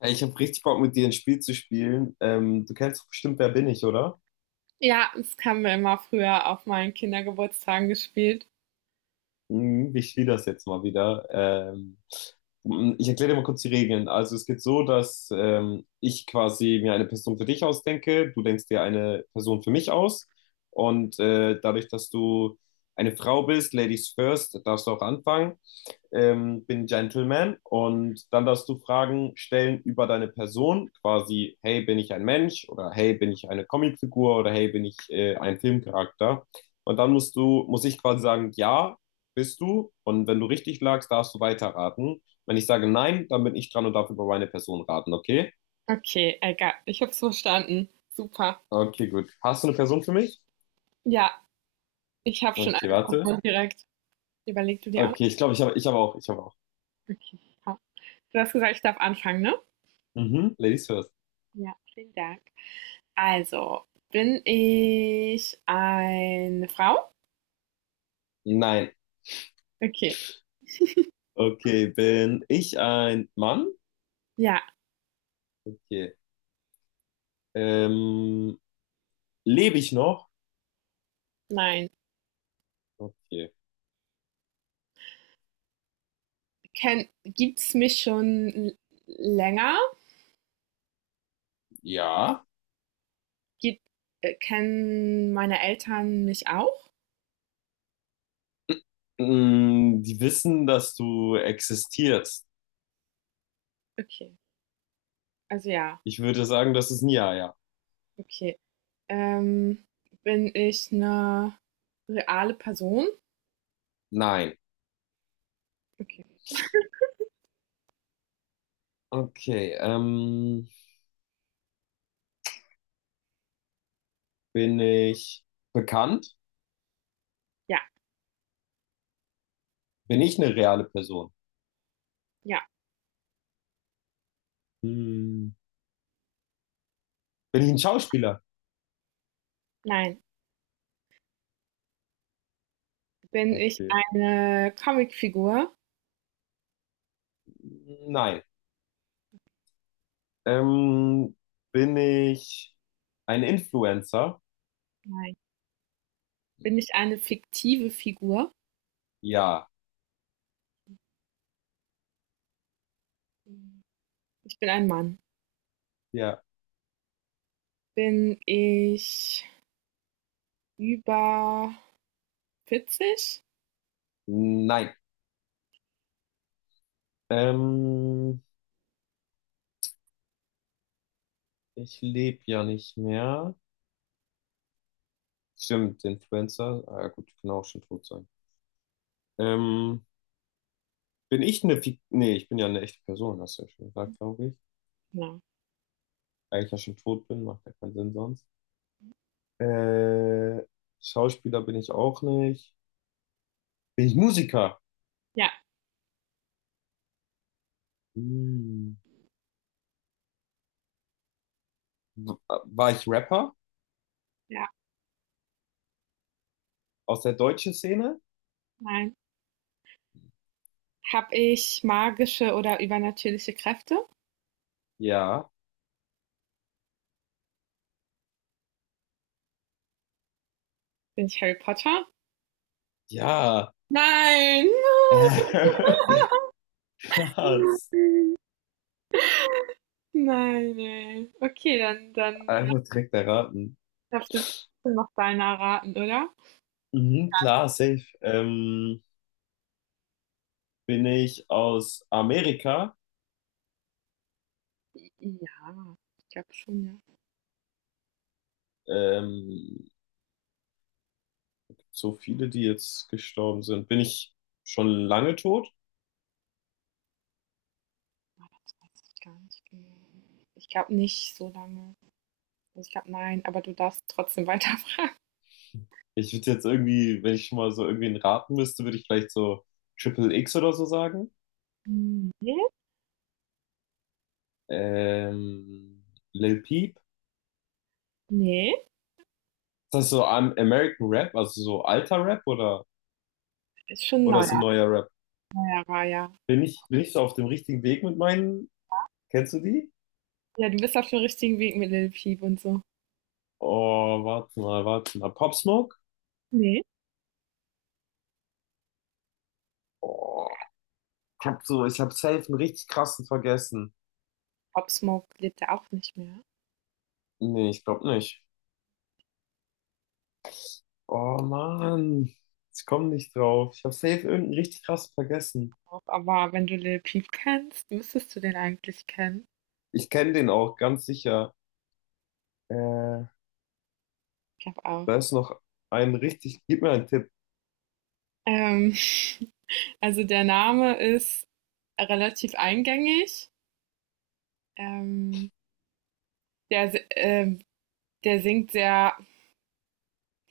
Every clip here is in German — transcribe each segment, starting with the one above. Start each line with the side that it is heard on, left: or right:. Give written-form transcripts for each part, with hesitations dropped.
left: Ey, ich habe richtig Bock, mit dir ein Spiel zu spielen. Du kennst doch bestimmt Wer bin ich, oder?
right: Ja, das haben wir immer früher auf meinen Kindergeburtstagen gespielt.
left: Hm, ich spiele das jetzt mal wieder. Ich erkläre dir mal kurz die Regeln. Also es geht so, dass ich quasi mir eine Person für dich ausdenke, du denkst dir eine Person für mich aus. Und dadurch, dass du eine Frau bist, Ladies first, darfst du auch anfangen. Ähm, bin Gentleman und dann darfst du Fragen stellen über deine Person, quasi, hey, bin ich ein Mensch oder hey, bin ich eine Comicfigur oder hey, bin ich ein Filmcharakter? Und dann muss ich quasi sagen, ja, bist du. Und wenn du richtig lagst, darfst du weiterraten. Wenn ich sage nein, dann bin ich dran und darf über meine Person raten, okay?
right: Okay, egal. Ich hab's verstanden. Super.
left: Okay, gut. Hast du eine Person für mich?
right: Ja, ich habe schon
left: Okay,
right: angefangen
left: warte.
right: und direkt. Überlegst du dir auch?
left: Okay, ich glaube, ich habe auch.
right: Okay. Ja. Du hast gesagt, ich darf anfangen, ne?
left: Mhm, Ladies first.
right: Ja, vielen Dank. Also, bin ich eine Frau?
left: Nein.
right: Okay.
left: Okay, bin ich ein Mann?
right: Ja,
left: Okay. Ähm, lebe ich noch?
right: nein.
left: Okay.
right: Gibt's mich schon länger?
left: Ja.
right: Gibt, kennen meine Eltern mich auch?
left: Mm, die wissen, dass du existierst.
right: Okay. Also ja.
left: Ich würde sagen, das ist ein Ja, ja.
right: Okay. Ähm, bin ich eine reale Person?
left: Nein.
right: Okay.
left: Okay. Bin ich bekannt?
right: Ja,
left: Bin ich eine reale Person?
right: ja,
left: Hm. Bin ich ein Schauspieler?
right: nein. Bin ich
left: Okay.
right: eine Comicfigur?
left: Nein. Ähm, Bin ich ein Influencer?
right: Nein. Bin ich eine fiktive Figur?
left: Ja.
right: Hm, ich bin ein Mann.
left: Ja.
right: Bin ich über vierzig?
left: Nein. Ähm, ich lebe ja nicht mehr. Stimmt, Influencer. Ah, ja, gut, kann auch schon tot sein. Ähm, bin ich eine Fik Nee, ich bin ja eine echte Person, hast du ja schon gesagt, glaube ich.
right: Ja.
left: Da ich ja schon tot bin, macht ja keinen Sinn sonst. Äh, Schauspieler bin ich auch nicht. Bin ich Musiker?
right: Ja,
left: Hm. War ich Rapper
right: ja,
left: aus der deutschen Szene?
right: nein. Hab ich magische oder übernatürliche Kräfte?
left: Ja.
right: Bin ich Harry Potter?
left: Ja.
right: Nein.
left: Äh, krass.
right: Nein, ey. Okay, dann
left: Einfach direkt erraten.
right: darfst du jetzt trotzdem noch deinen erraten, oder?
left: Mhm, klar, safe. Bin ich aus Amerika?
right: Ja, ich glaube schon, ja.
left: Ähm, so viele, die jetzt gestorben sind. Bin ich schon lange tot?
right: Das weiß ich gar nicht genau. Ich glaube nicht so lange. Also, ich glaube, nein, aber du darfst trotzdem weiterfragen.
left: Ich würde jetzt irgendwie, wenn ich schon mal so irgendwen raten müsste, würde ich vielleicht so Triple X oder so sagen.
right: Nee,
left: Ähm, Lil Peep. Ist
right: nee,
left: das so American Rap, also so alter Rap
right: ist schon
left: oder so
right: neuer,
left: neuer Rap?
right: neuerer, ja.
left: Bin ich so auf dem richtigen Weg mit meinen? Kennst du die?
right: Ja, du bist auf dem richtigen Weg mit Lil Peep und so.
left: Oh, warte mal. Pop Smoke?
right: Nee,
left: Oh, ich hab safe einen richtig krassen vergessen.
right: Pop Smoke lebt ja auch nicht mehr.
left: Nee, ich glaube nicht. Oh Mann, ich komme nicht drauf. Ich habe safe irgendeinen richtig krass vergessen.
right: Aber wenn du Lil Peep kennst, müsstest du den eigentlich kennen.
left: Ich kenne den auch, ganz sicher. Äh,
right: Ich glaube auch.
left: da ist noch ein richtig. Gib mir einen Tipp.
right: Ähm, Also der Name ist relativ eingängig. Ähm, der, si- ähm, der singt sehr,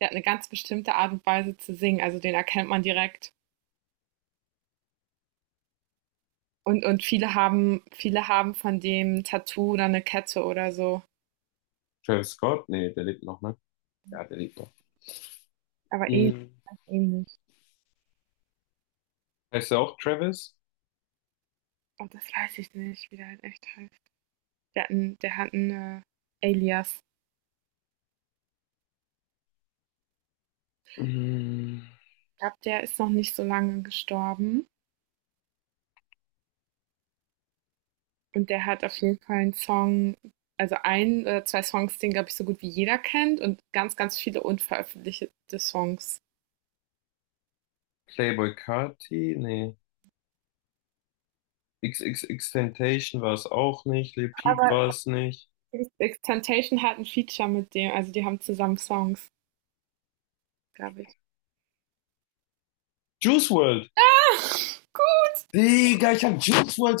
right: der hat eine ganz bestimmte Art und Weise zu singen, also den erkennt man direkt. Und viele haben von dem ein Tattoo oder eine Kette oder so.
left: Travis Scott? Nee, der lebt noch, ne? Ja, der lebt noch.
right: Aber ähnlich,
left: Mhm.
right: ähnlich.
left: Heißt er auch Travis?
right: Oh, das weiß ich nicht, wie der halt echt heißt. Der hat einen Alias.
left: Mhm.
right: Ich glaube, der ist noch nicht so lange gestorben. Und der hat auf jeden Fall 'n Song, also ein oder 2 Songs, den, glaube ich, so gut wie jeder kennt und ganz, ganz viele unveröffentlichte Songs.
left: Playboi Carti? Nee. XXXTentacion war es auch nicht. Lil Peep
right: Aber
left: war es nicht.
right: x hat ein Feature mit dem, also die haben zusammen Songs, glaube ich.
left: Juice WRLD!
right: Ah, gut.
left: Digga, ich habe Juice World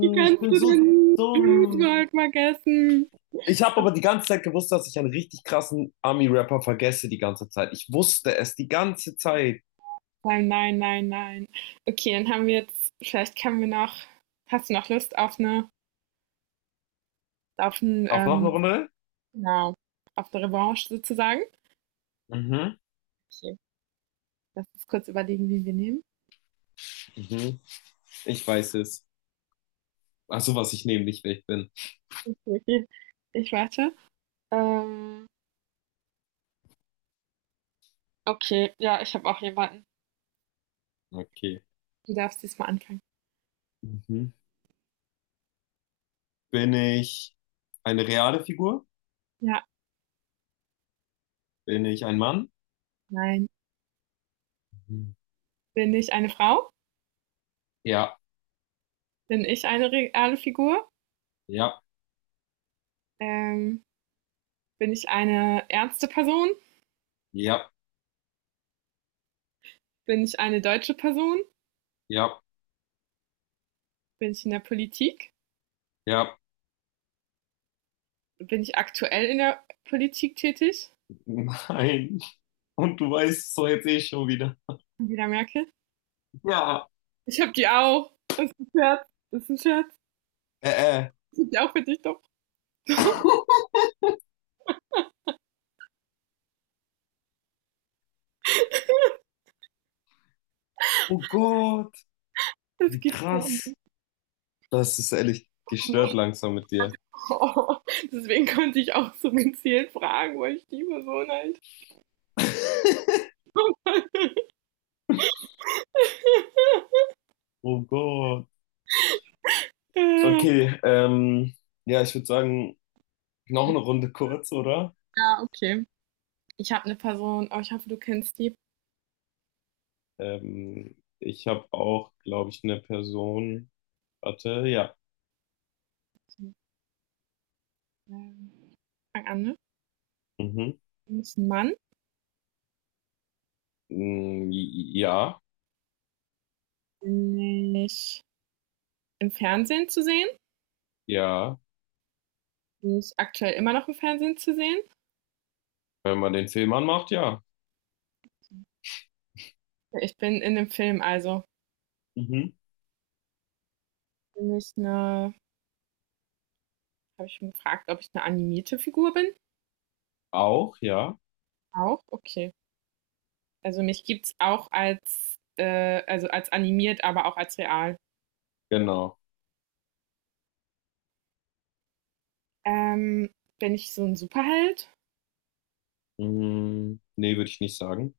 right: Wie
left: Ich
right: kannst
left: bin
right: du
left: so
right: den Juice
left: dumm.
right: WRLD vergessen?
left: Ich habe aber die ganze Zeit gewusst, dass ich einen richtig krassen Ami-Rapper vergesse die ganze Zeit. Ich wusste es die ganze Zeit.
right: Nein, nein, nein, nein. Okay, dann haben wir jetzt vielleicht können wir noch hast du noch Lust auf eine, auf 'n,
left: Auf noch eine Runde?
right: genau, auf eine Revanche sozusagen?
left: Mhm.
right: Okay, lass uns kurz überlegen, wen wir nehmen.
left: Mhm. Ich weiß es. Ach so, was ich nehme, nicht wer ich bin.
right: Okay, ich warte. Ähm, okay, ja, ich habe auch jemanden.
left: Okay.
right: Du darfst diesmal anfangen.
left: Mhm. Bin ich eine reale Figur?
right: Ja,
left: Bin ich ein Mann?
right: nein.
left: Mhm.
right: Bin ich eine Frau?
left: Ja,
right: Bin ich eine reale Figur?
left: ja,
right: Ähm, bin ich eine ernste Person?
left: ja,
right: Bin ich eine deutsche Person?
left: ja,
right: Bin ich in der Politik?
left: ja.
right: Bin ich aktuell in der Politik tätig?
left: Nein. Und du weißt es doch jetzt eh schon wieder.
right: Angela Merkel?
left: Ja.
right: Ich habe die auch. Scherz. Das ist ein Scherz.
left: Äh, äh.
right: Ich hab die auch für dich doch.
left: Oh Gott,
right: Das
left: wie
right: gibt's doch
left: krass.
right: nicht.
left: Das ist ehrlich gestört langsam mit dir.
right: Oh, deswegen konnte ich auch so gezielt fragen, wo ich die Person eigentlich
left: Oh Gott.
right: ja,
left: Okay, ja, ich würde sagen, noch eine Runde kurz, oder?
right: okay. Ich habe eine Person, aber ich hoffe, du kennst die.
left: Ich habe auch, glaube ich, eine Person. Warte, ja.
right: Ähm, Fang an, ne?
left: Mhm.
right: Ist ein Mann,
left: Mm, ja,
right: nicht im Fernsehen zu sehen.
left: ja.
right: Die ist aktuell immer noch im Fernsehen zu sehen.
left: Wenn man den Film anmacht, ja.
right: Ich bin in dem Film, also
left: Mhm.
right: bin ich eine, habe ich schon gefragt, ob ich eine animierte Figur bin?
left: Auch, ja.
right: Auch, okay. Also mich gibt's auch als animiert, aber auch als real.
left: Genau.
right: Ähm, bin ich so ein Superheld?
left: Mm, nee, würde ich nicht sagen.